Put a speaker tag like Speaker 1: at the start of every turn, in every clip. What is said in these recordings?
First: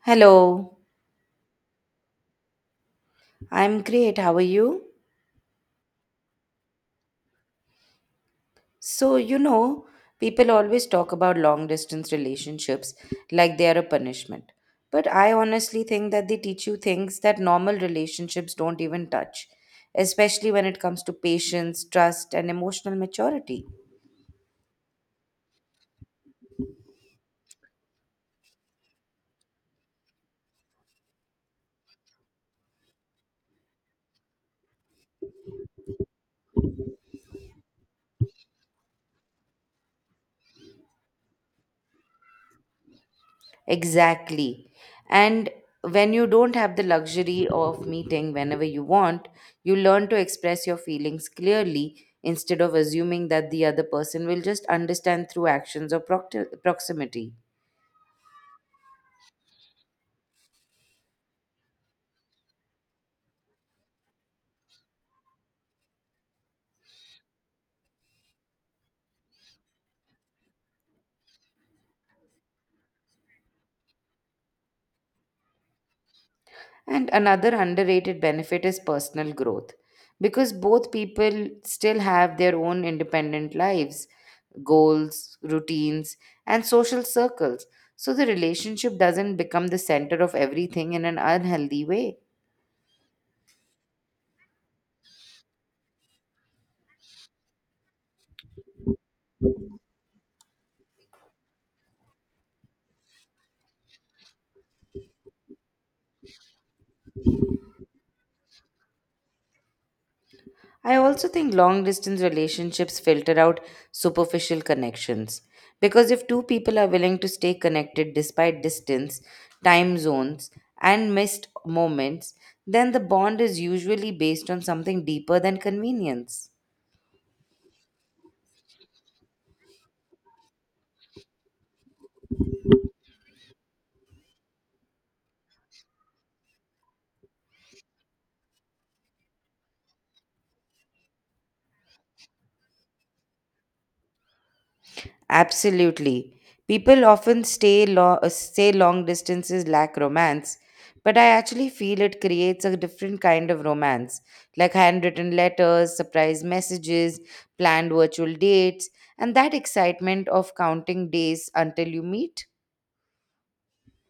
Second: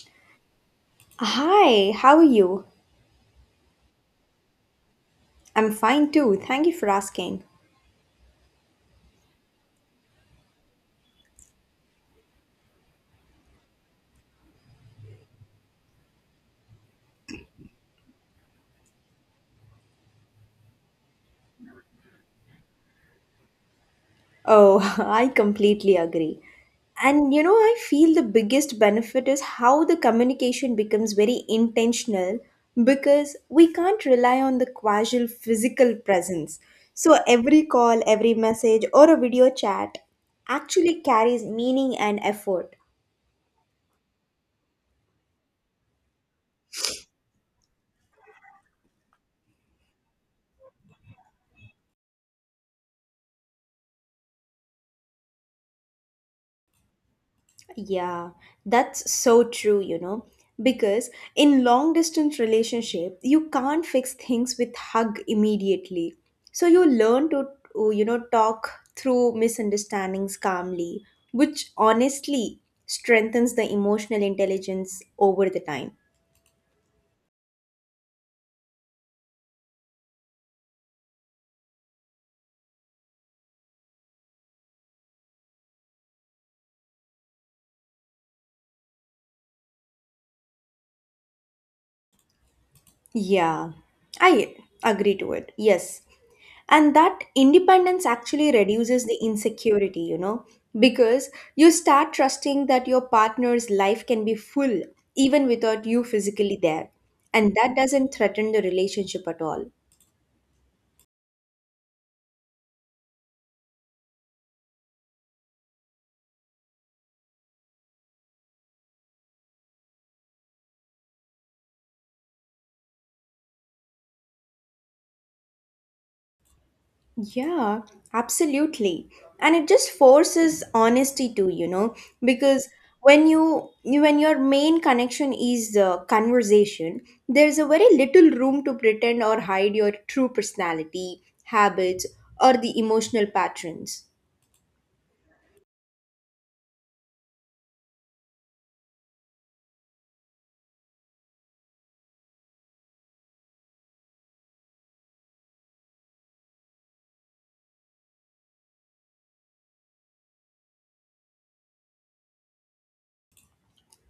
Speaker 1: Hello,
Speaker 2: Hi, how are you?
Speaker 1: I'm great. How are you?
Speaker 2: I'm fine too. Thank you for asking.
Speaker 1: So, you know, people always talk about long distance relationships like they are a punishment. But I honestly think that they teach you things that normal relationships don't even touch, especially when it comes to patience, trust, and emotional maturity.
Speaker 2: Oh, I completely agree. And you know, I feel the biggest benefit is how the communication becomes very intentional because we can't rely on the casual physical presence. So every call, every message, or a video chat actually carries meaning and effort.
Speaker 1: Exactly. And when you don't have the luxury of meeting whenever you want, you learn to express your feelings clearly instead of assuming that the other person will just understand through actions or proximity.
Speaker 2: Yeah, that's so true, you know, because in long distance relationship, you can't fix things with hug immediately. So you learn to talk through misunderstandings calmly, which honestly strengthens the emotional intelligence over the time.
Speaker 1: And another underrated benefit is personal growth because both people still have their own independent lives, goals, routines, and social circles. So the relationship doesn't become the center of everything in an unhealthy way.
Speaker 2: Yeah, I agree to it. Yes, and that independence actually reduces the insecurity, you know, because you start trusting that your partner's life can be full even without you physically there, and that doesn't threaten the relationship at all.
Speaker 1: I also think long distance relationships filter out superficial connections because if two people are willing to stay connected despite distance, time zones, and missed moments, then the bond is usually based on something deeper than convenience.
Speaker 2: Yeah, absolutely. And it just forces honesty too, you know, because when when your main connection is the conversation, there's a very little room to pretend or hide your true personality, habits, or the emotional patterns.
Speaker 1: Absolutely. People often say long distances lack romance, but I actually feel it creates a different kind of romance, like handwritten letters, surprise messages, planned virtual dates, and that excitement of counting days until you meet.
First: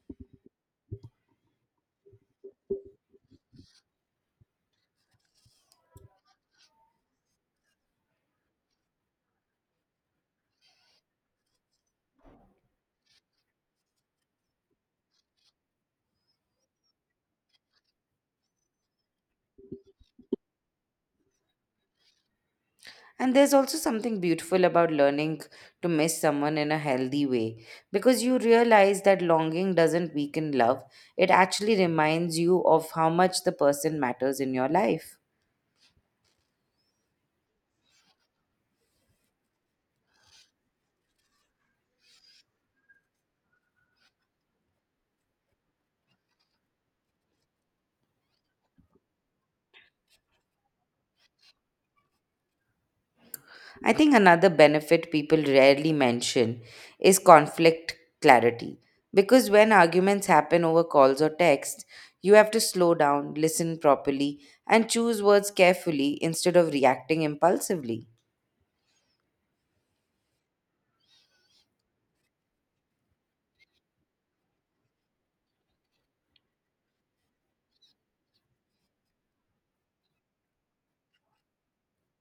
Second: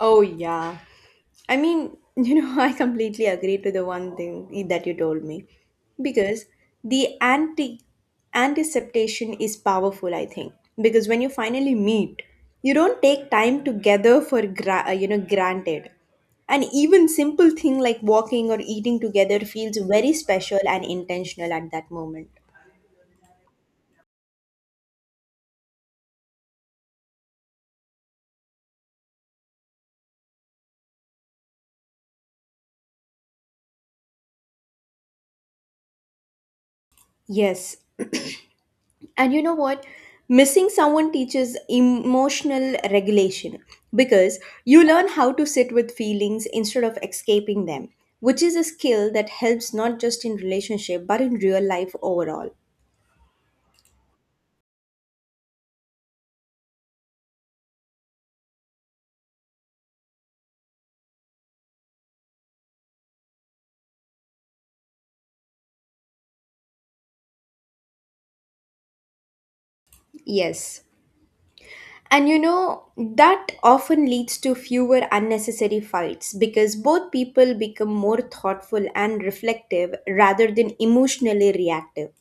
Speaker 2: Oh, yeah. I mean, you know, I completely agree to the one thing that you told me, because the anticipation is powerful, I think. Because when you finally meet, you don't take time together for you know, granted. And even simple thing like walking or eating together feels very special and intentional at that moment.
Speaker 1: And there's also something beautiful about learning to miss someone in a healthy way because you realize that longing doesn't weaken love, it actually reminds you of how much the person matters in your life.
Speaker 2: Yes, and you know what? Missing someone teaches emotional regulation because you learn how to sit with feelings instead of escaping them, which is a skill that helps not just in relationship but in real life overall.
Speaker 1: I think another benefit people rarely mention is conflict clarity. Because when arguments happen over calls or texts, you have to slow down, listen properly, and choose words carefully instead of reacting impulsively.
Speaker 2: Yes. And you know, that often leads to fewer unnecessary fights because both people become more thoughtful and reflective rather than emotionally reactive.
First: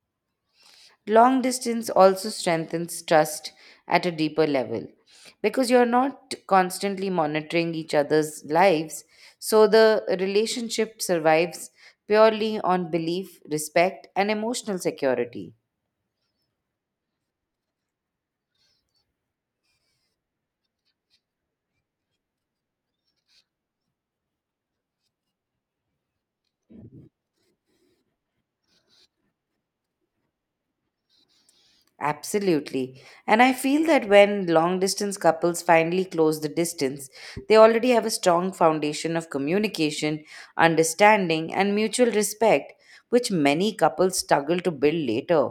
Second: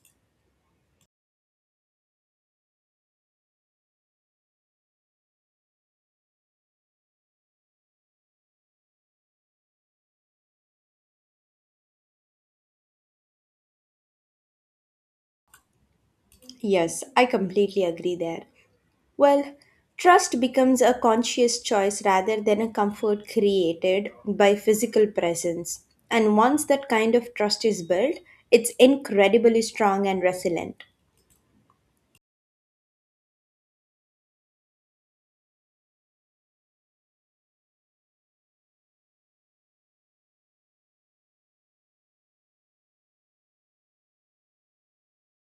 Speaker 1: Long distance also strengthens trust at a deeper level because you're not constantly monitoring each other's lives. So the relationship survives purely on belief, respect, and emotional security.
Speaker 2: Yes, I completely agree there. Well, trust becomes a conscious choice rather than a comfort created by physical presence. And once that kind of trust is built, it's incredibly strong and resilient.
Speaker 1: Absolutely. And I feel that when long distance couples finally close the distance, they already have a strong foundation of communication, understanding, and mutual respect, which many couples struggle to build later.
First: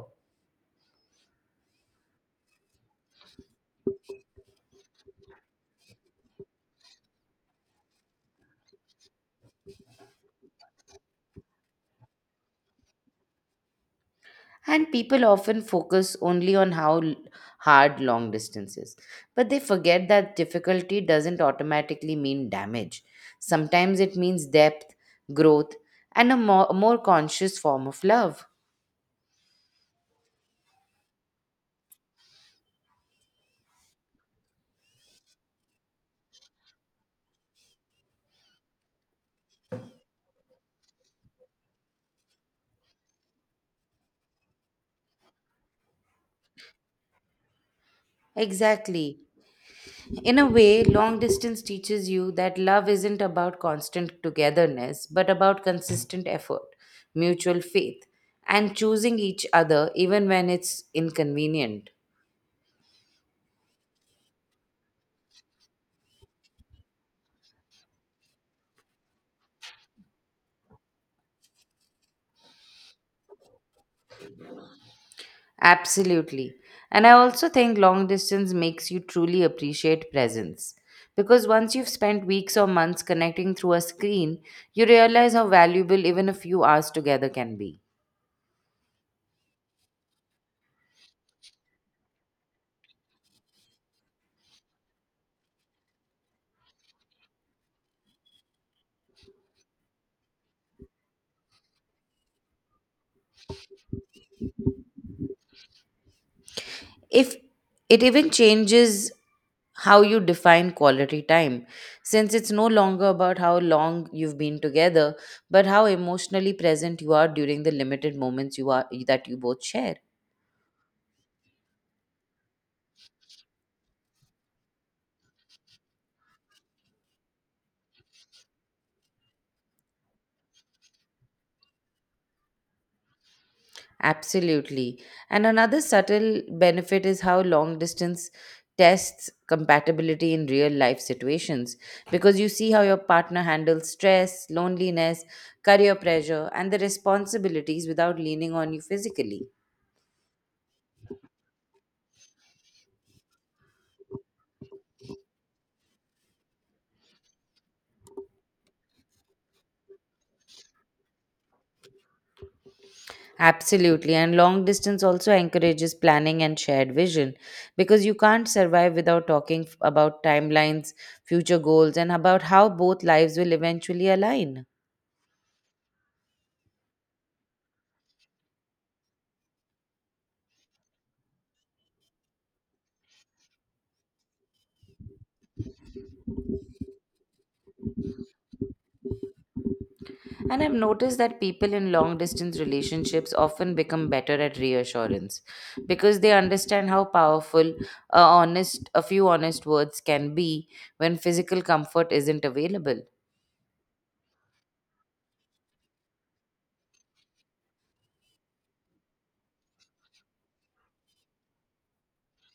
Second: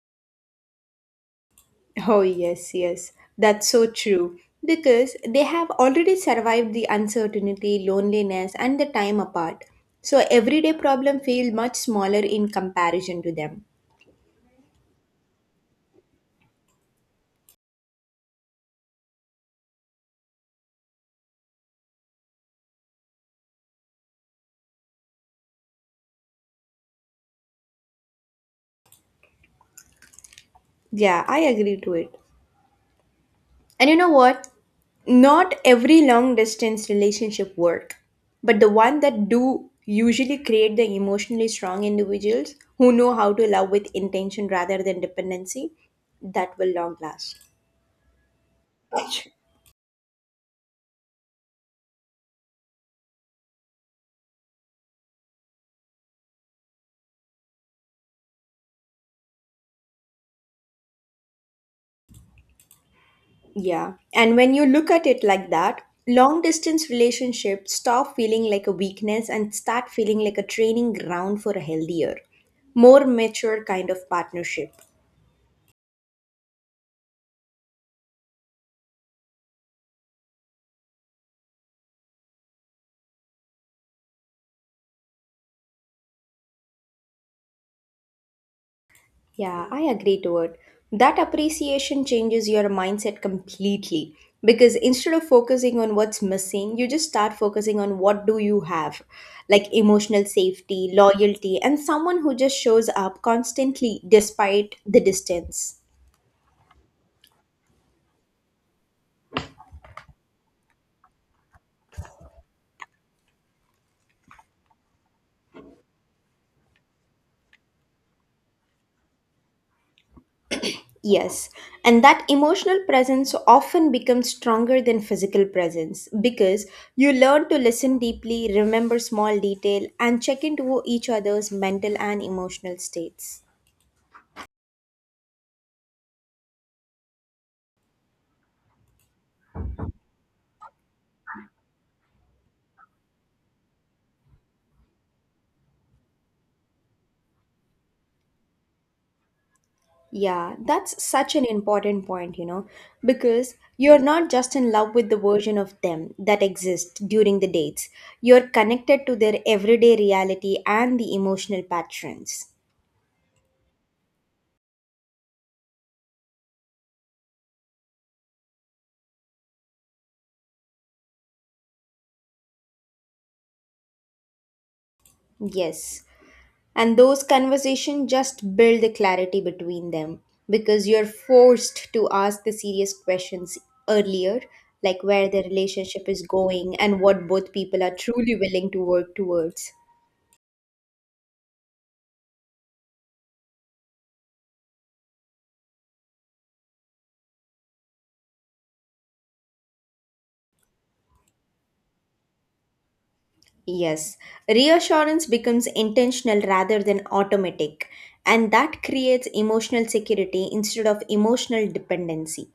Speaker 2: Oh, yes, yes, that's so true. Because they have already survived the uncertainty, loneliness, and the time apart. So everyday problem feel much smaller in comparison to them.
Speaker 1: And people often focus only on hard long distances, but they forget that difficulty doesn't automatically mean damage. Sometimes it means depth, growth, and a more conscious form of love.
Speaker 2: Yeah, I agree to it. And you know what? Not every long distance relationship work, but the one that do usually create the emotionally strong individuals who know how to love with intention rather than dependency that will long last.
Speaker 1: Exactly. In a way, long distance teaches you that love isn't about constant togetherness, but about consistent effort, mutual faith, and choosing each other even when it's inconvenient.
Speaker 2: Yeah. And when you look at it like that, long distance relationships stop feeling like a weakness and start feeling like a training ground for a healthier, more mature kind of partnership.
Speaker 1: Absolutely. And I also think long distance makes you truly appreciate presence. Because once you've spent weeks or months connecting through a screen, you realize how valuable even a few hours together can be.
Speaker 2: Yeah, I agree to it. That appreciation changes your mindset completely because instead of focusing on what's missing, you just start focusing on what do you have, like emotional safety, loyalty, and someone who just shows up constantly despite the distance.
Speaker 1: If it even changes how you define quality time, since it's no longer about how long you've been together but how emotionally present you are during the limited moments you are that you both share.
Speaker 2: Yes, and that emotional presence often becomes stronger than physical presence because you learn to listen deeply, remember small detail, and check into each other's mental and emotional states.
Speaker 1: Absolutely. And another subtle benefit is how long distance tests compatibility in real life situations, because you see how your partner handles stress, loneliness, career pressure, and the responsibilities without leaning on you physically.
Speaker 2: Yeah, that's such an important point, you know, because you're not just in love with the version of them that exists during the dates. You're connected to their everyday reality and the emotional patterns.
Speaker 1: Absolutely. And long distance also encourages planning and shared vision because you can't survive without about timelines, future goals, and about how both lives will eventually align.
Speaker 2: Yes. And those conversations just build the clarity between them because you're forced to ask the serious questions earlier, like where the relationship is going and what both people are truly willing to work towards.
Speaker 1: And I've noticed that people in long distance relationships often become better at reassurance because they understand how powerful a few honest words can be when physical comfort isn't available.
Speaker 2: Yes, reassurance becomes intentional rather than automatic, and that creates emotional security instead of emotional dependency.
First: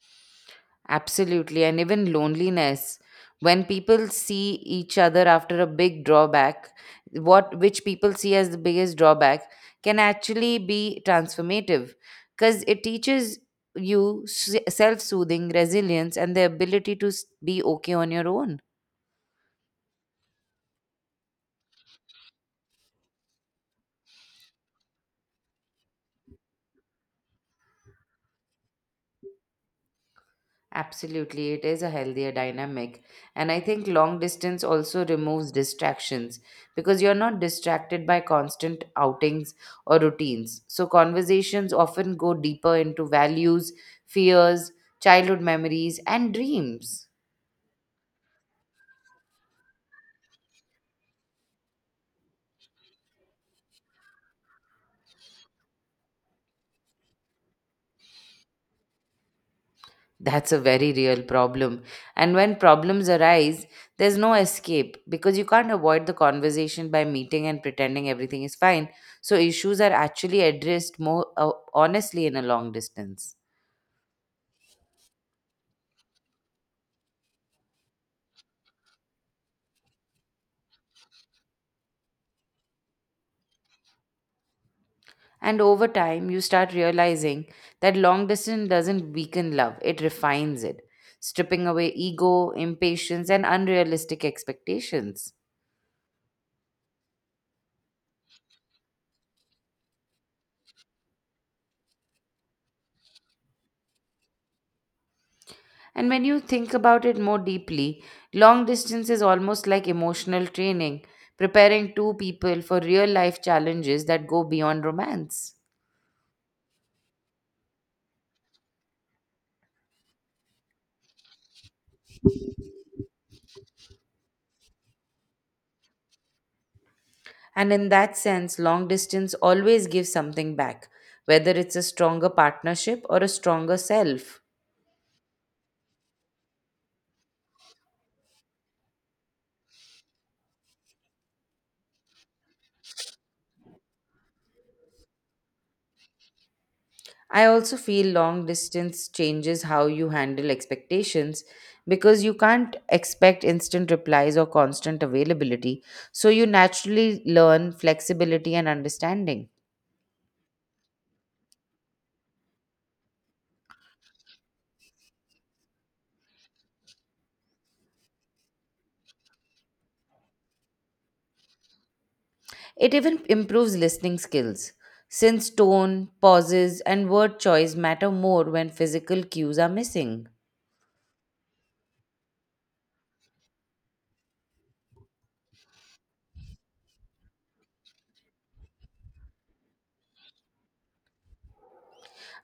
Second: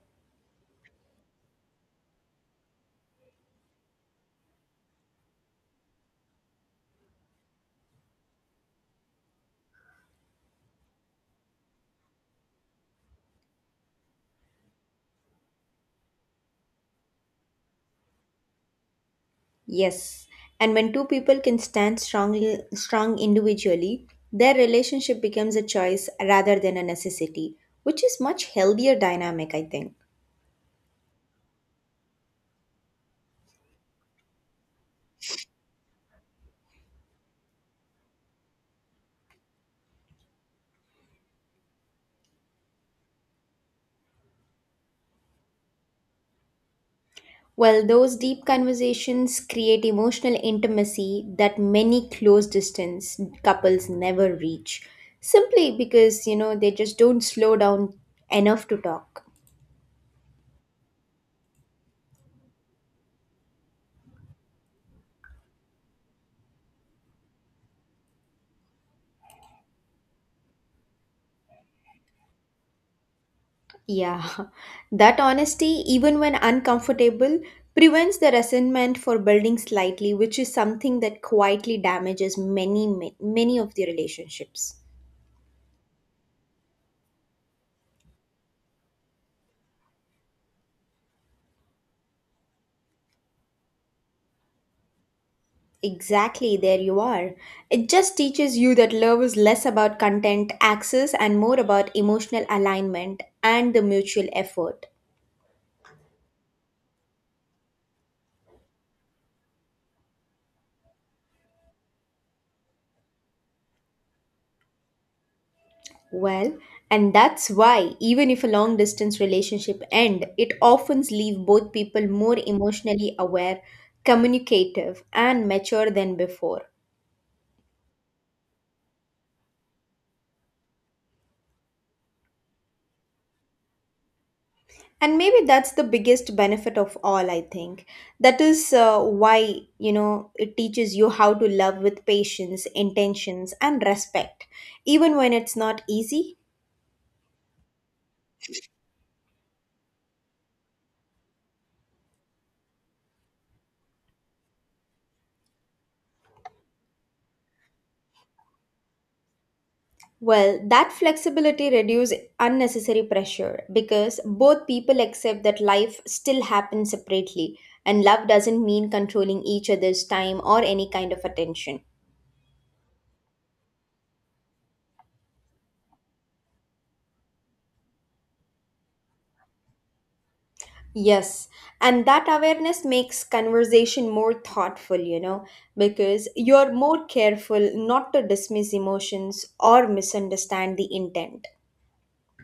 Speaker 1: Absolutely. And even loneliness. When people see each other after a big drawback, What which people see as the biggest drawback can actually be transformative because it teaches you self soothing, resilience, and the ability to be okay on your own.
Speaker 2: Yes, and when two people can strong individually, their relationship becomes a choice rather than a necessity, which is much healthier dynamic, I think.
Speaker 1: Absolutely, it is a healthier dynamic. And I think long distance also removes distractions because you're not distracted by constant outings or routines. So, conversations often go deeper into values, fears, childhood memories, and dreams.
Speaker 2: Well, those deep conversations create emotional intimacy that many close distance couples never reach simply because, you know, they just don't slow down enough to talk.
Speaker 1: That's a very real problem. And when problems arise, there's no escape because you can't avoid the conversation by meeting and pretending everything is fine. So, issues are actually addressed more honestly in a long distance.
Speaker 2: Yeah, that honesty, even when uncomfortable, prevents the resentment for building slightly, which is something that quietly damages many of the relationships.
Speaker 1: And over time, you start realizing that long distance doesn't weaken love, it refines it, stripping away ego, impatience, and unrealistic expectations.
Speaker 2: Exactly, there you are. It just teaches you that love is less about content access and more about emotional alignment and the mutual effort.
Speaker 1: And when you think about it more deeply, long distance is almost like emotional training, preparing two people for real life challenges that go beyond romance.
Speaker 2: Well, and that's why even if a long distance relationship end, it often leave both people more emotionally aware, communicative and mature than before.
Speaker 1: And in that sense, long distance always gives something back, whether it's a stronger partnership or a stronger self.
Speaker 2: And maybe that's the biggest benefit of all, I think. That is why, you know, it teaches you how to love with patience, intentions and respect even when it's not easy.
Speaker 1: I also feel long distance changes how you handle expectations because you can't expect instant replies or constant availability. So you naturally learn flexibility and understanding.
Speaker 2: Well, that flexibility reduces unnecessary pressure because both people accept that life still happens separately, and love doesn't mean controlling each other's time or any kind of attention.
Speaker 1: It even improves listening skills since tone, pauses, and word choice matter more when physical cues are missing.
Speaker 2: Yes, and that awareness makes conversation more thoughtful, you know, because you're more careful not to dismiss emotions or misunderstand the intent.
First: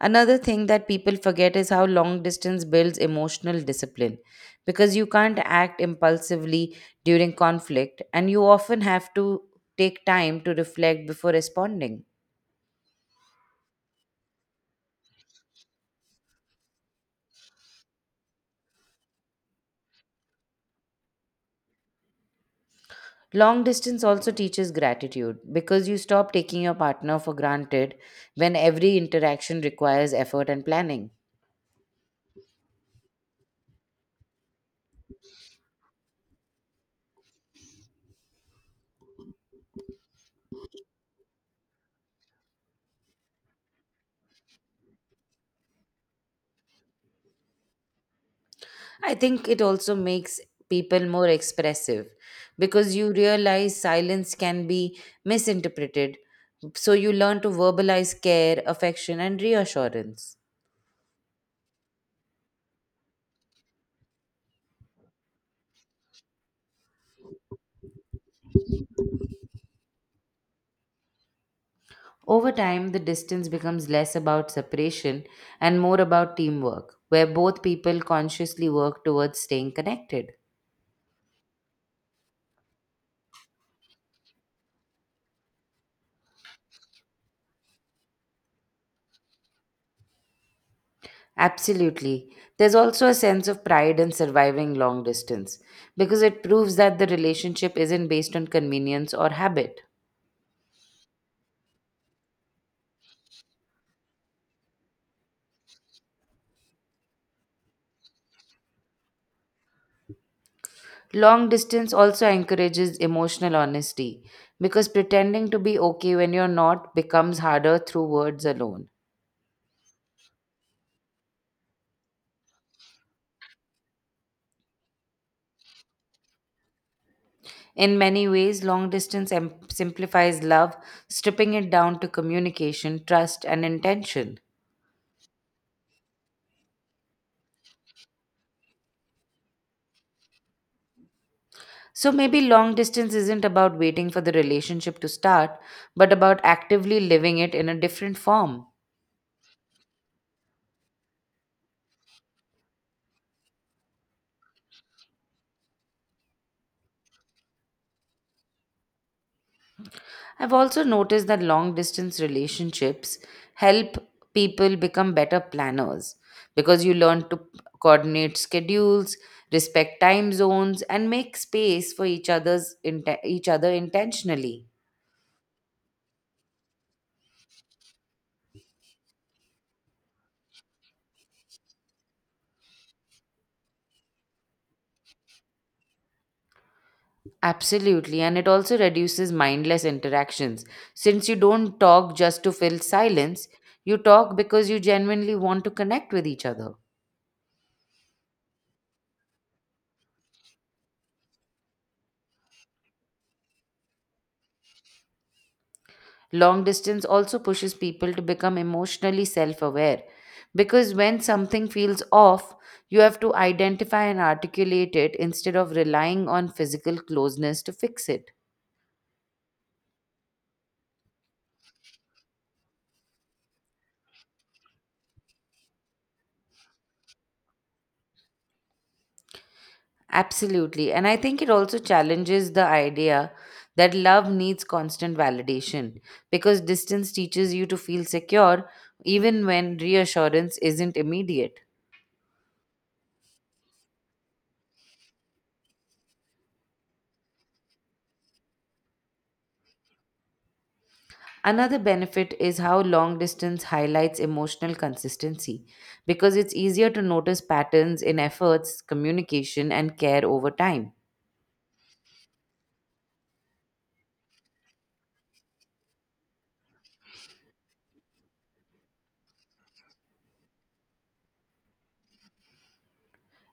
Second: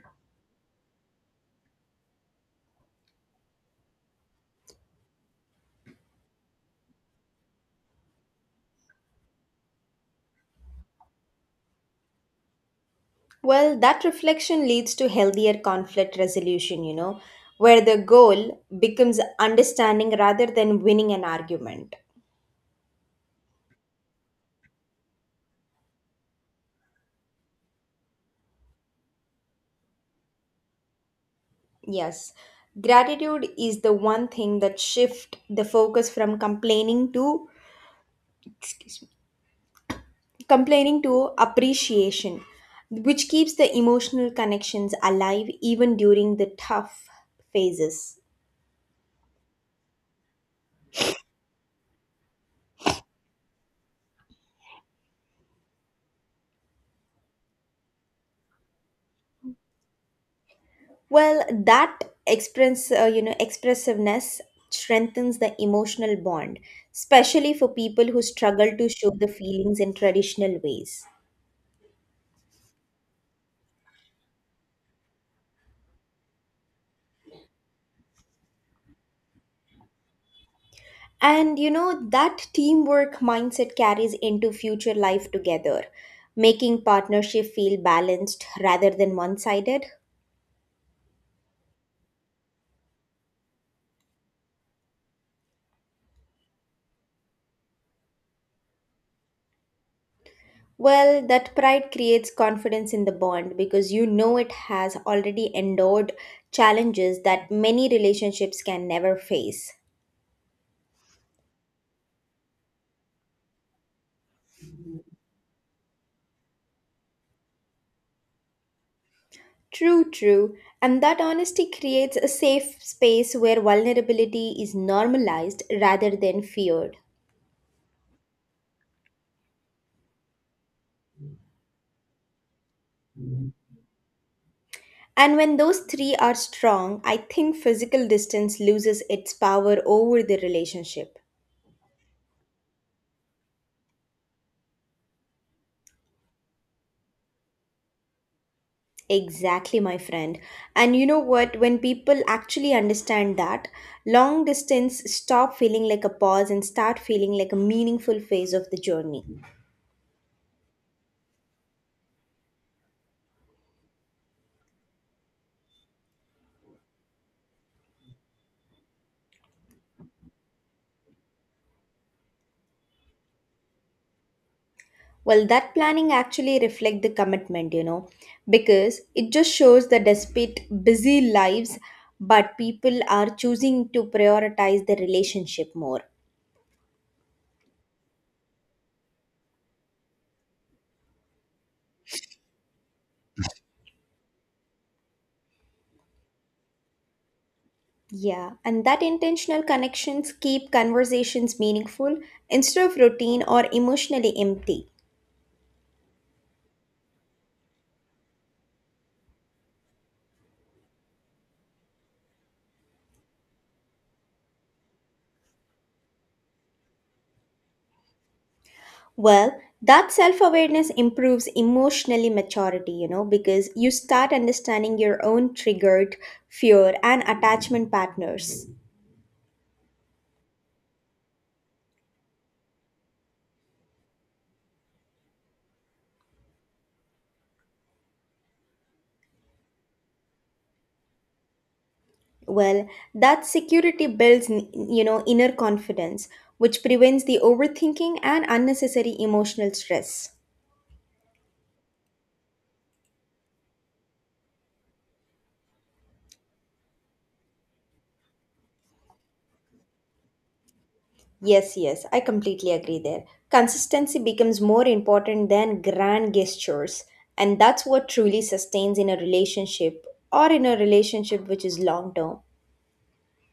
Speaker 1: Another thing that people forget is how long distance builds emotional discipline because you can't act impulsively during conflict and you often have to take time to reflect before responding.
Speaker 2: Well, that reflection leads to healthier conflict resolution, you know, where the goal becomes understanding rather than winning an argument.
Speaker 1: Long distance also teaches gratitude because you stop taking your partner for granted when every interaction requires effort and planning.
Speaker 2: Yes, gratitude is the one thing that shift the focus from excuse me complaining to appreciation, which keeps the emotional connections alive even during the tough phases.
Speaker 1: I think it also makes people more expressive because you realize silence can be misinterpreted. So you learn to verbalize care, affection, and reassurance.
Speaker 2: Well, that expressiveness strengthens the emotional bond, especially for people who struggle to show the feelings in traditional ways.
Speaker 1: Over time, the distance becomes less about separation and more about teamwork, where both people consciously work towards staying connected.
Speaker 2: And you know, that teamwork mindset carries into future life together, making partnership feel balanced rather than one sided.
Speaker 1: Absolutely. There's also a sense of pride in surviving long distance because it proves that the relationship isn't based on convenience or habit.
Speaker 2: Well, that pride creates confidence in the bond because you know it has already endured challenges that many relationships can never face.
Speaker 1: Long distance also encourages emotional honesty because pretending to be okay when you're not becomes harder through words alone.
Speaker 2: True, true. And that honesty creates a safe space where vulnerability is normalized rather than feared.
Speaker 1: In many ways, long distance simplifies love, stripping it down to communication, trust, and intention.
Speaker 2: And when those three are strong, I think physical distance loses its power over the relationship.
Speaker 1: So maybe long distance isn't about waiting for the relationship to start, but about actively living it in a different form.
Speaker 2: Exactly, my friend. And you know what? When people actually understand that, long distance stop feeling like a pause and start feeling like a meaningful phase of the journey.
Speaker 1: I've also noticed that long distance relationships help people become better planners because you learn to coordinate schedules, respect time zones, and make space for each other intentionally.
Speaker 2: Well, that planning actually reflect the commitment, you know, because it just shows that despite busy lives, but people are choosing to prioritize the relationship more.
Speaker 1: Absolutely, and it also reduces mindless interactions since you don't talk just to fill silence. You talk because you genuinely want to connect with each other.
Speaker 2: Yeah, and that intentional connections keep conversations meaningful instead of routine or emotionally empty.
Speaker 1: Long distance also pushes people to become emotionally self aware because when something feels off, you have to identify and articulate it instead of relying on physical closeness to fix it.
Speaker 2: Well, that self awareness improves emotionally maturity, you know, because you start understanding your own triggered fear and attachment patterns.
Speaker 1: Absolutely. And I think it also challenges the idea that love needs constant validation because distance teaches you to feel secure even when reassurance isn't immediate.
Speaker 2: Well, that security builds, you know, inner confidence, which prevents the overthinking and unnecessary emotional stress.
Speaker 1: Another benefit is how long distance highlights emotional consistency because it's easier to notice patterns in efforts, communication, and care over time.
Speaker 2: Yes, yes, I completely agree there. Consistency becomes more important than grand gestures, and that's what truly sustains in a relationship or in a relationship which is long term.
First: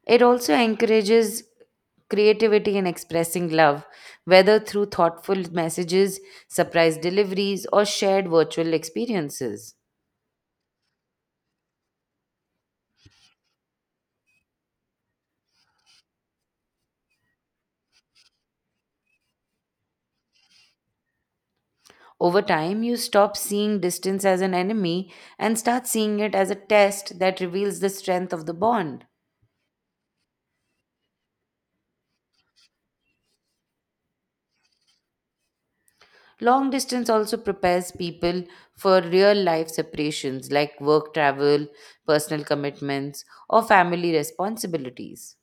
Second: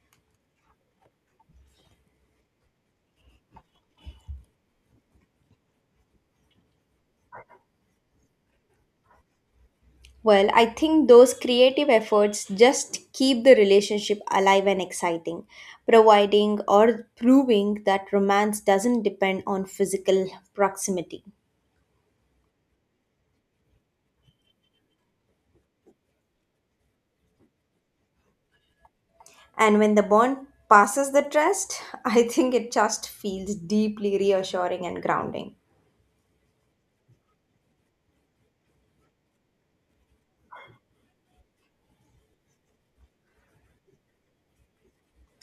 Speaker 1: It also encourages creativity in expressing love, whether through thoughtful messages, surprise deliveries, or shared virtual experiences.
Speaker 2: Well, I think those creative efforts just keep the relationship alive and exciting, providing or proving that romance doesn't depend on physical proximity.
Speaker 1: Over time, you stop seeing distance as an enemy and start seeing it as a test that reveals the strength of the bond.
Speaker 2: And when the bond passes the trust, I think it just feels deeply reassuring and grounding.
Speaker 1: Long distance also prepares people for real life separations like work travel, personal commitments, or family responsibilities.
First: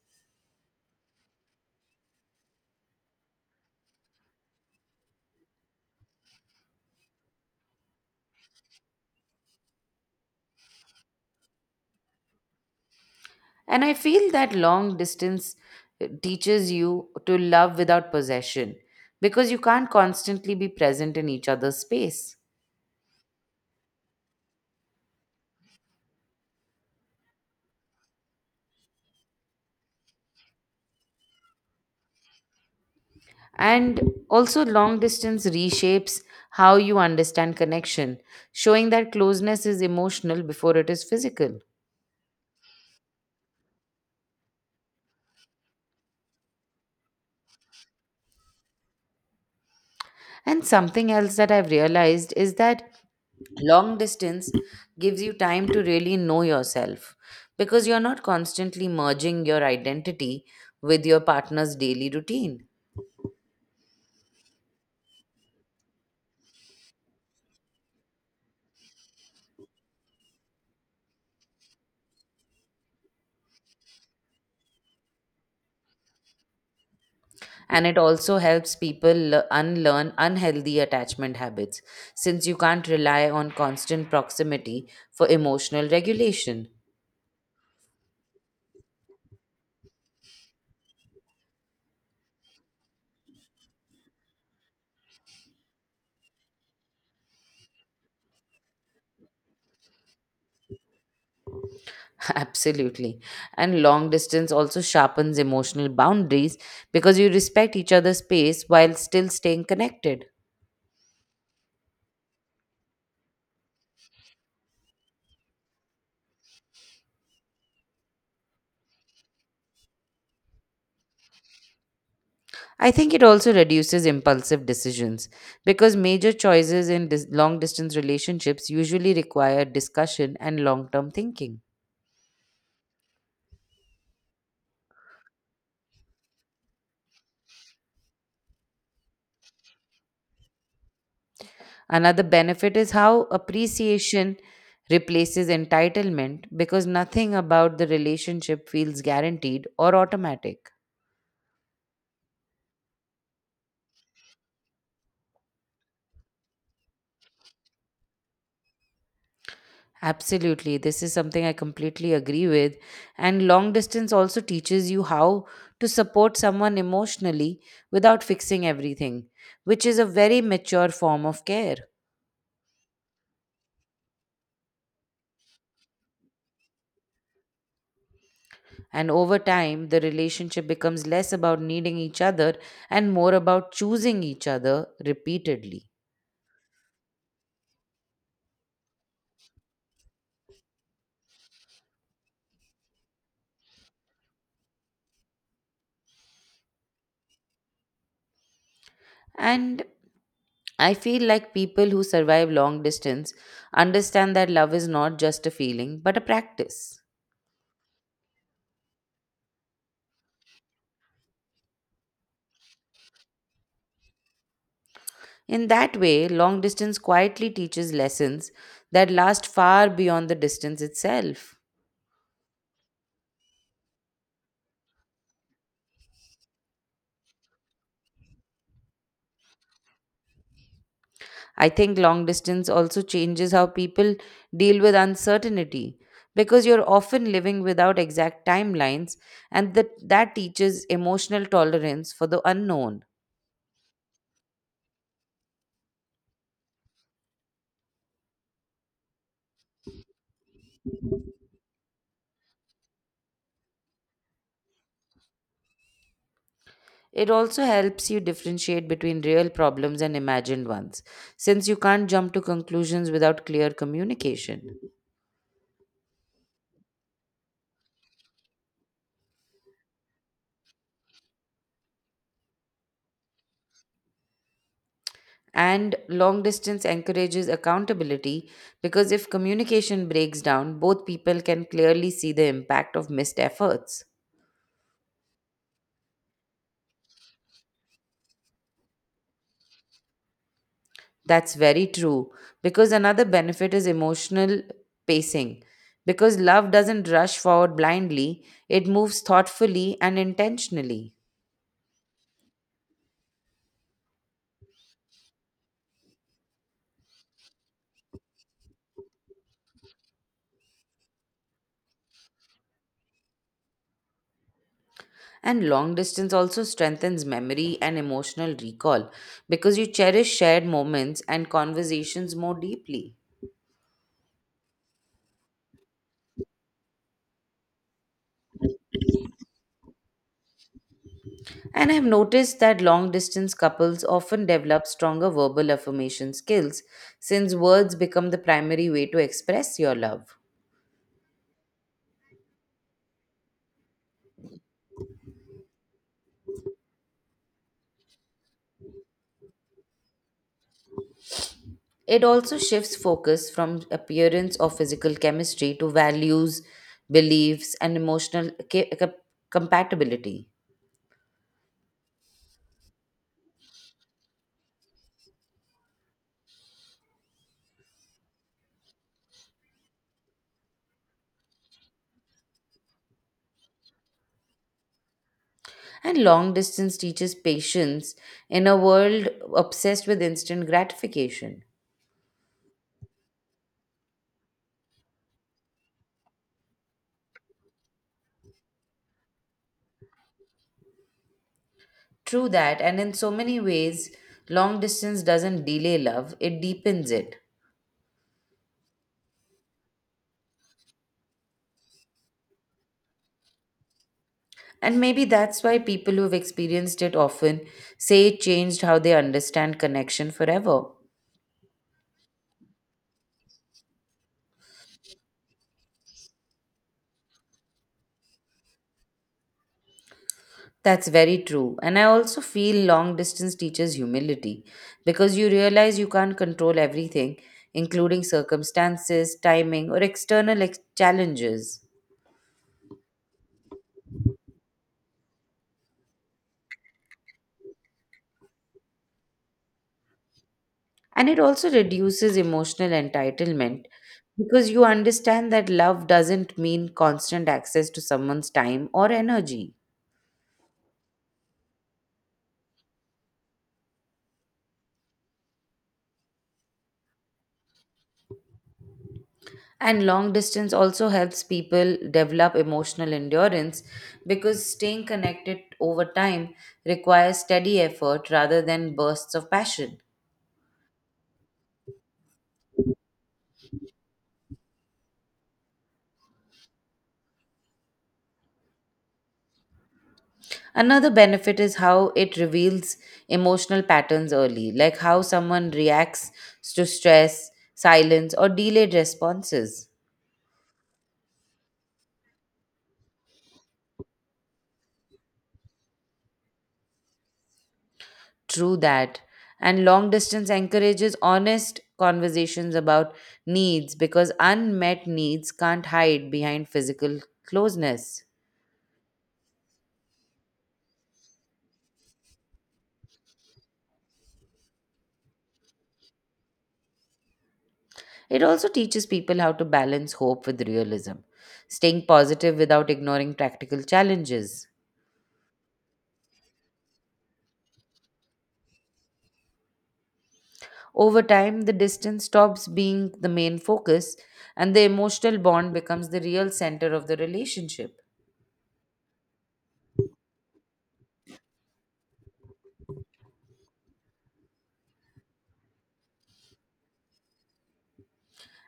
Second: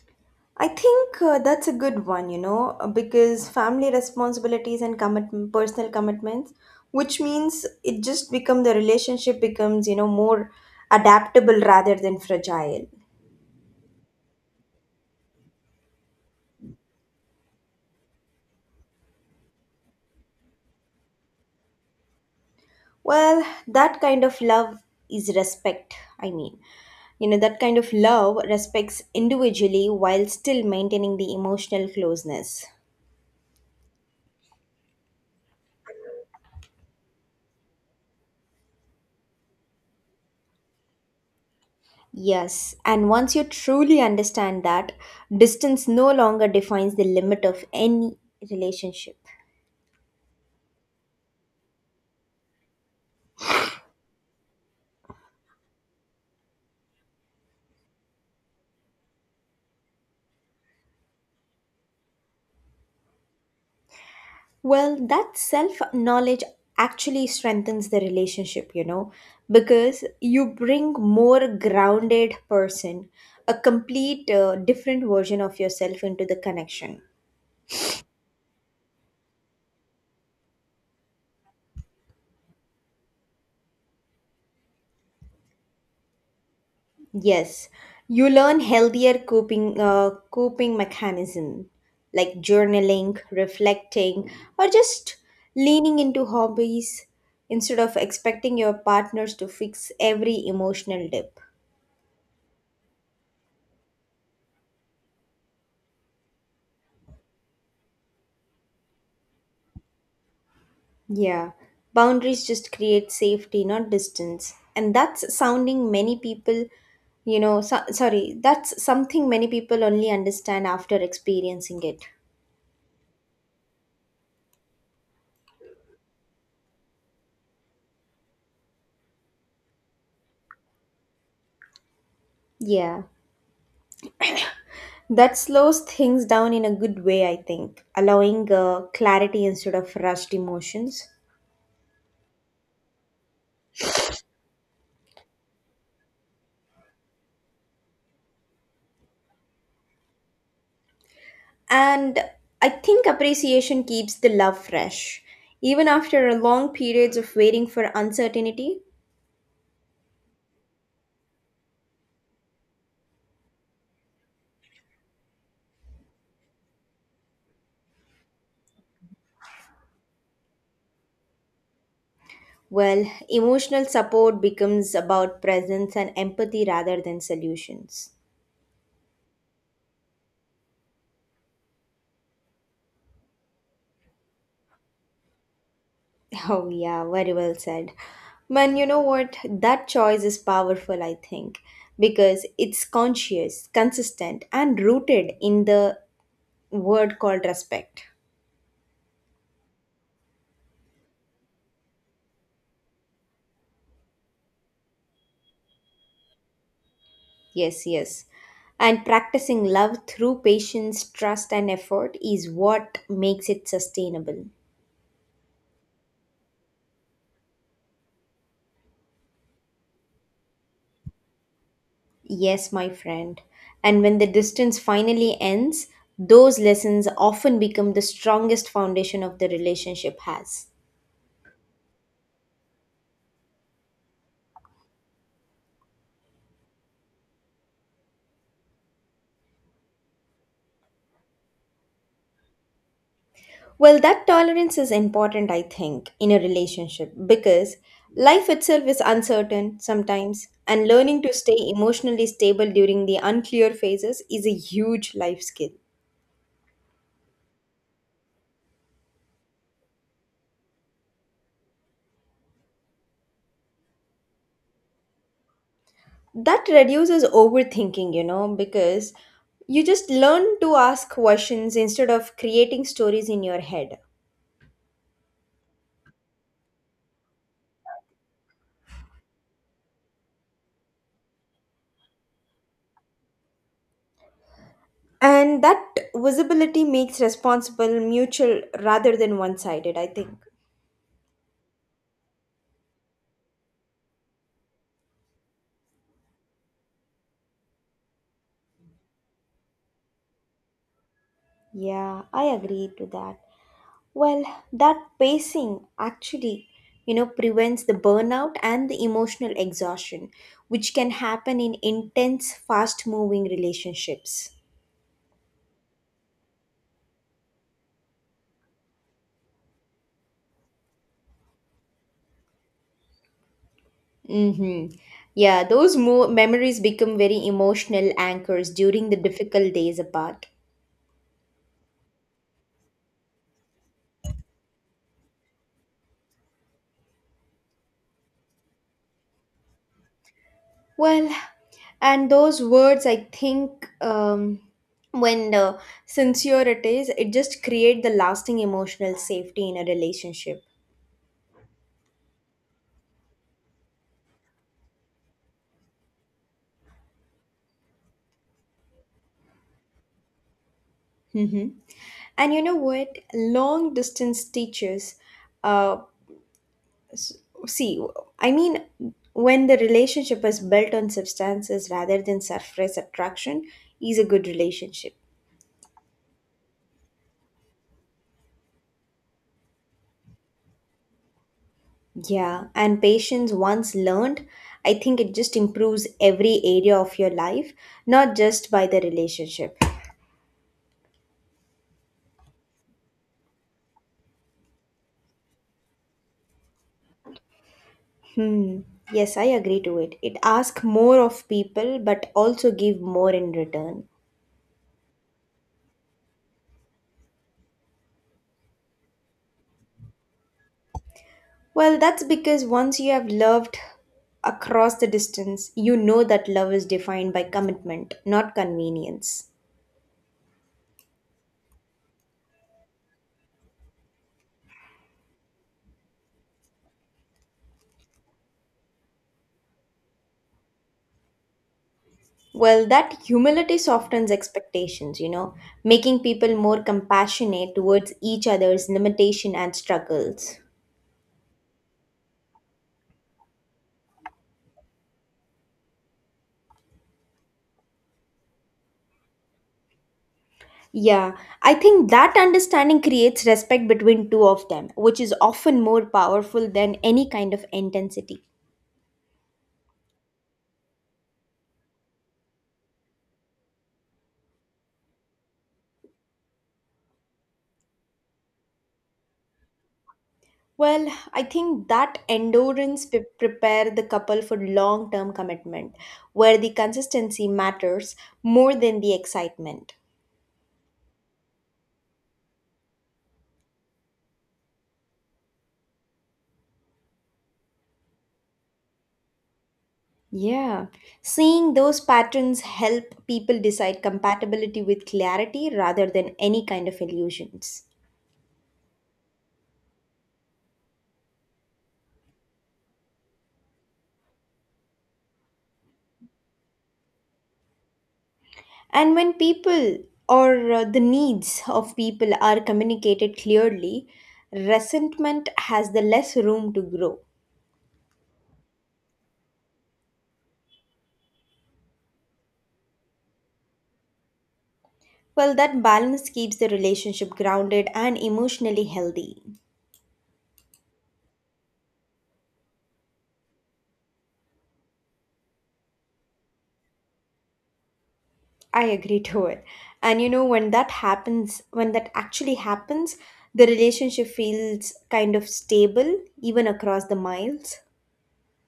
Speaker 2: I think that's a good one, you know. Because family responsibilities and commit personal commitments, which means it just become the relationship becomes, you know, more adaptable rather than fragile.
Speaker 1: And I feel that long distance teaches you to love without possession because you can't constantly be present in each other's space.
Speaker 2: Well, that kind of love is respect, I mean. You know, that kind of love respects individually while still maintaining the emotional closeness.
Speaker 1: And also, long distance reshapes how you understand connection, showing that closeness is emotional before it is physical.
Speaker 2: Yes, and once you truly understand that, distance no longer defines the limit of any relationship.
Speaker 1: And something else that I've realized is that long distance gives you time to really know yourself because you're not constantly merging your identity with your partner's daily routine.
Speaker 2: Well, that self knowledge actually strengthens the relationship, you know, because you bring more grounded person, a complete different version of yourself into the connection.
Speaker 1: And it also helps people unlearn unhealthy attachment habits since you can't rely on constant proximity for emotional regulation.
Speaker 2: Yes, you learn healthier coping mechanism like journaling, reflecting, or just leaning into hobbies instead of expecting your partners to fix every emotional dip.
Speaker 1: Absolutely. And long distance also sharpens emotional boundaries because you respect each other's space while still staying connected.
Speaker 2: Yeah, boundaries just create safety, not distance. And that's sounding many people, you know, so, sorry, that's something many people only understand after experiencing it.
Speaker 1: I think it also reduces impulsive decisions because major choices in long distance relationships usually require discussion and long term thinking.
Speaker 2: Yeah, that slows things down in a good way, I think, allowing clarity instead of rushed emotions.
Speaker 1: Another benefit is how appreciation replaces entitlement because nothing about the relationship feels guaranteed or automatic.
Speaker 2: And I think appreciation keeps the love fresh, even after long periods of waiting for uncertainty.
Speaker 1: Absolutely. This is something I completely agree with. And long distance also teaches you how to support someone emotionally without fixing everything, which is a very mature form of care.
Speaker 2: Well, emotional support becomes about presence and empathy rather than solutions.
Speaker 1: And over time, the relationship becomes less about needing each other and more about choosing each other repeatedly.
Speaker 2: Oh, yeah, very well said. Man, you know what? That choice is powerful, I think, because it's conscious, consistent, and rooted in the word called respect.
Speaker 1: And I feel like people who survive long distance understand that love is not just a feeling, but a practice.
Speaker 2: Yes, yes. And practicing love through patience, trust, and effort is what makes it sustainable.
Speaker 1: In that way, long distance quietly teaches lessons that last far beyond the distance itself.
Speaker 2: Yes, my friend. And when the distance finally ends, those lessons often become the strongest foundation of the relationship has.
Speaker 1: I think long distance also changes how people deal with uncertainty because you're often living without exact timelines, and that teaches emotional tolerance for the unknown.
Speaker 2: Well, that tolerance is important, I think, in a relationship because life itself is uncertain sometimes, and learning to stay emotionally stable during the unclear phases is a huge life skill.
Speaker 1: It also helps you differentiate between real problems and imagined ones, since you can't jump to conclusions without clear communication.
Speaker 2: That reduces overthinking, you know, because you just learn to ask questions instead of creating stories in your head.
Speaker 1: And long distance encourages accountability because if communication breaks down, both people can clearly see the impact of missed efforts.
Speaker 2: And that visibility makes responsible mutual rather than one sided, I think.
Speaker 1: That's very true. Because another benefit is emotional pacing. Because love doesn't rush forward blindly, it moves thoughtfully and intentionally.
Speaker 2: Yeah, I agree to that. Well, that pacing actually, you know, prevents the burnout and the emotional exhaustion, which can happen in intense, fast moving relationships.
Speaker 1: And long distance also strengthens memory and emotional recall because you cherish shared moments and conversations more deeply.
Speaker 2: Mm-hmm. Yeah, those memories become very emotional anchors during the difficult days apart.
Speaker 1: And I've noticed that long distance couples often develop stronger verbal affirmation skills since words become the primary way to express your love.
Speaker 2: Well, and those words, I think, when sincere it is, it just create the lasting emotional safety in a relationship.
Speaker 1: It also shifts focus from appearance or physical chemistry to values, beliefs, and emotional compatibility.
Speaker 2: Hmm. And you know what? Long distance teaches. Uh, s- see, I mean, when the relationship is built on substances rather than surface attraction, is a good relationship.
Speaker 1: And long distance teaches patience in a world obsessed with instant gratification.
Speaker 2: Yeah, and patience once learned, I think it just improves every area of your life, not just by the relationship.
Speaker 1: True that, and in so many ways, long distance doesn't delay love, it deepens it.
Speaker 2: Hmm. Yes, I agree to it. It asks more of people, but also give more in return.
Speaker 1: And maybe that's why people who've experienced it often say it changed how they understand connection forever.
Speaker 2: Well, that's because once you have loved across the distance, you know that love is defined by commitment, not convenience.
Speaker 1: That's very true. And I also feel long distance teaches humility because you realize you can't control everything, including circumstances, timing, or external challenges.
Speaker 2: Well, that humility softens expectations, you know, making people more compassionate towards each other's limitation and struggles.
Speaker 1: And it also reduces emotional entitlement because you understand that love doesn't mean constant access to someone's time or energy.
Speaker 2: Yeah, I think that understanding creates respect between two of them, which is often more powerful than any kind of intensity.
Speaker 1: And long distance also helps people develop emotional endurance because staying connected over time requires steady effort rather than bursts of passion.
Speaker 2: Well, I think that prepare the couple for long-term commitment, where the consistency matters more than the excitement.
Speaker 1: Another benefit is how it reveals emotional patterns early, like how someone reacts to stress, silence, or delayed responses.
Speaker 2: Yeah, seeing those patterns help people decide compatibility with clarity rather than any kind of illusions.
Speaker 1: True that. And long distance encourages honest conversations about needs because unmet needs can't hide behind physical closeness.
Speaker 2: And when people or the needs of people are communicated clearly, resentment has the less room to grow.
Speaker 1: It also teaches people how to balance hope with realism, staying positive without ignoring practical challenges.
Speaker 2: Well, that balance keeps the relationship grounded and emotionally healthy.
Speaker 1: Over time, the distance stops being the main focus and the emotional bond becomes the real center of the relationship.
Speaker 2: I agree to it. And you know, when that happens, when that actually happens, the relationship feels kind of stable even across the miles.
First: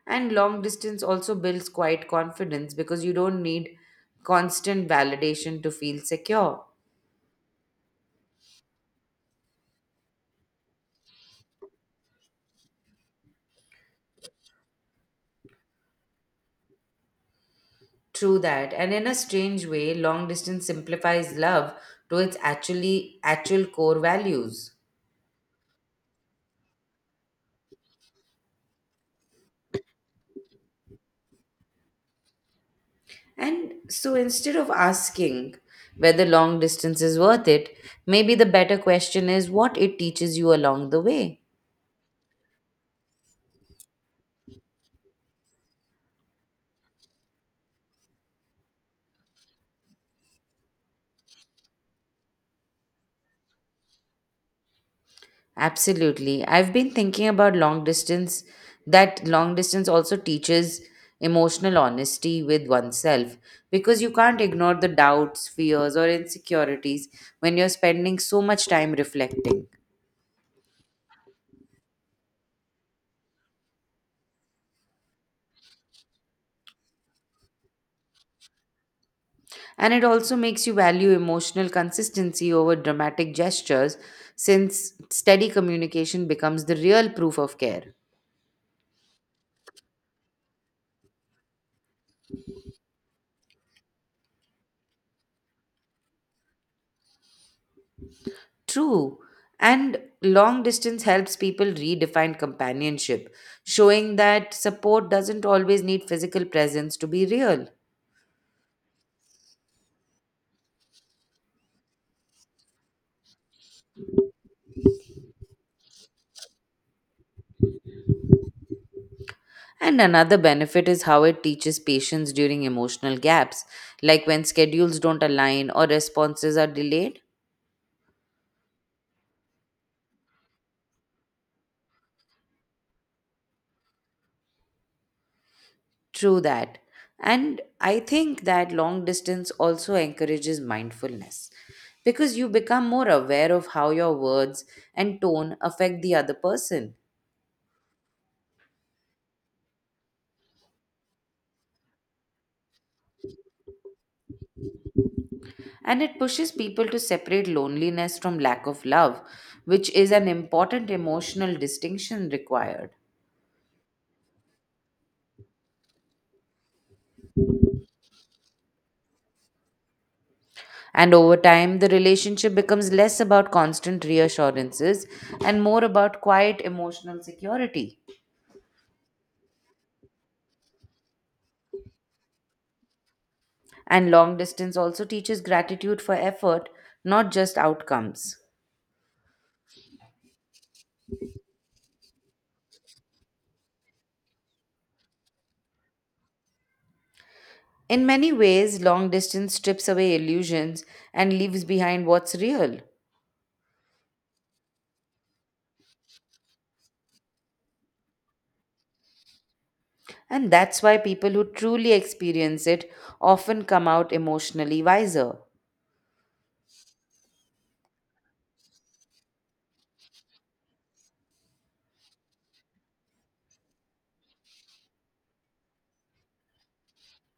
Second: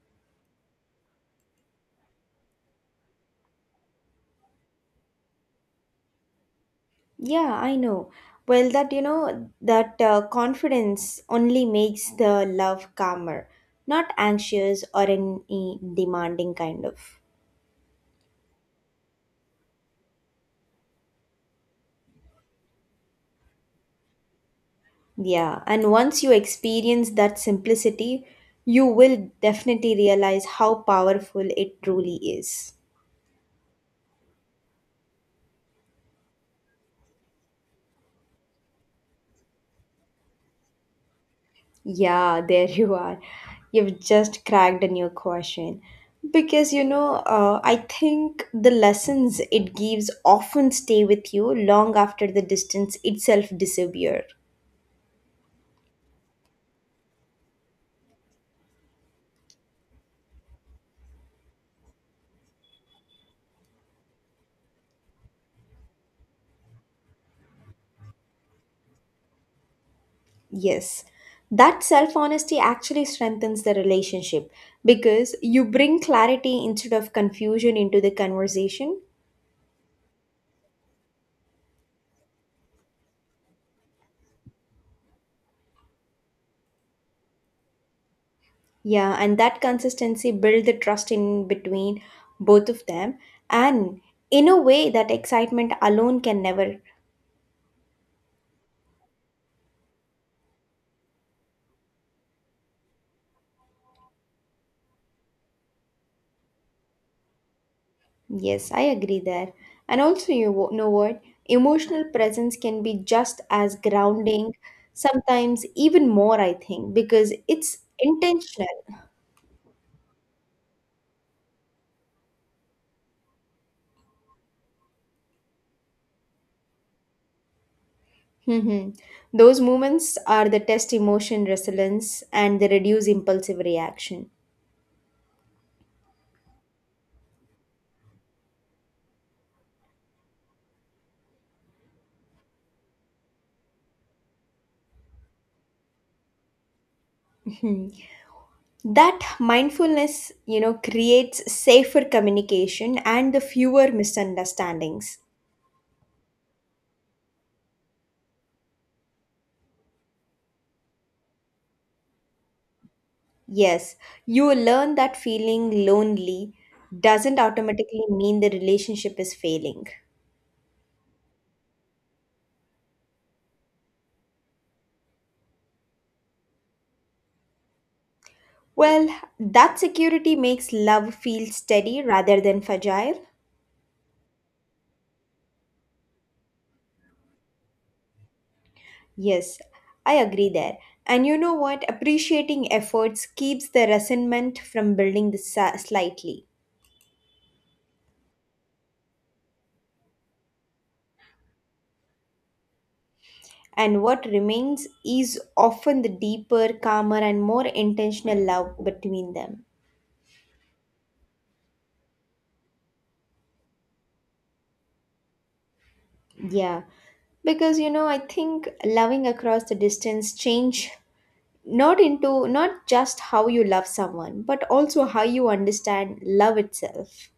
Speaker 1: And long distance also builds quiet confidence because you don't need constant validation to feel secure.
Speaker 2: Yeah, I know. Well, that, you know, that confidence only makes the love calmer, not anxious or any demanding kind of.
Speaker 1: True that. And in a strange way, long distance simplifies love to its actual core values.
Speaker 2: Yeah, and once you experience that simplicity, you will definitely realize how powerful it truly is.
Speaker 1: And so instead of asking whether long distance is worth it, maybe the better question is what it teaches you along the way.
Speaker 2: Yeah, there you are. You've just cracked a new question. Because, you know, I think the lessons it gives often stay with you long after the distance itself disappear.
Speaker 1: Absolutely. I've been thinking about long distance, that long distance also teaches emotional honesty with oneself because you can't ignore the doubts, fears, or insecurities when you're spending so much time reflecting.
Speaker 2: Yes. That self honesty actually strengthens the relationship because you bring clarity instead of confusion into the conversation.
Speaker 1: And it also makes you value emotional consistency over dramatic gestures, since steady communication becomes the real proof of care.
Speaker 2: Yeah, and that consistency build the trust in between both of them and in a way that excitement alone can never.
Speaker 1: True. And long distance helps people redefine companionship, showing that support doesn't always need physical presence to be real.
Speaker 2: Yes, I agree there. And also, you know what? Emotional presence can be just as grounding, sometimes even more, I think, because it's intentional.
Speaker 1: And another benefit is how it teaches patience during emotional gaps, like when schedules don't align or responses are delayed.
Speaker 2: Mhm. Those moments are the test emotion resilience and they reduce impulsive reaction.
Speaker 1: True that. And I think that long distance also encourages mindfulness because you become more aware of how your words and tone affect the other person.
Speaker 2: Mhm. That mindfulness, you know, creates safer communication and the fewer misunderstandings.
Speaker 1: And it pushes people to separate loneliness from lack of love, which is an important emotional distinction required.
Speaker 2: Yes, you will learn that feeling lonely doesn't automatically mean the relationship is failing.
Speaker 1: And over time, the relationship becomes less about constant reassurances and more about quiet emotional security.
Speaker 2: Well, that security makes love feel steady rather than fragile.
Speaker 1: And long distance also teaches gratitude for effort, not just outcomes.
Speaker 2: Yes, I agree there. And you know what? Appreciating efforts keeps the resentment from building the slightly.
Speaker 1: In many ways, long distance strips away illusions and leaves behind what's real.
Speaker 2: And what remains is often the deeper, calmer, and more intentional love between them.
Speaker 1: And that's why people who truly experience it often come out emotionally wiser.
Speaker 2: Yeah, because you know, I think loving across the distance change not just how you love someone but also how you understand love itself.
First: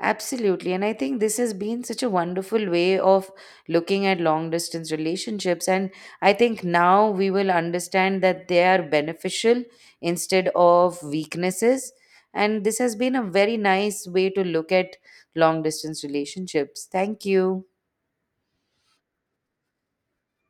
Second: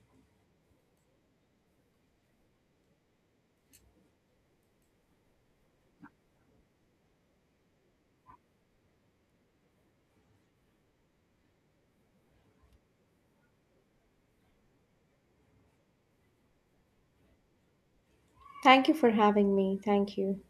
Speaker 1: Absolutely. And I think this has been such a wonderful way of looking at long distance relationships. And I think now we will understand that they are beneficial instead of weaknesses. And this has been a very nice way to look at long distance relationships. Thank you.
Speaker 2: Thank you for having me. Thank you.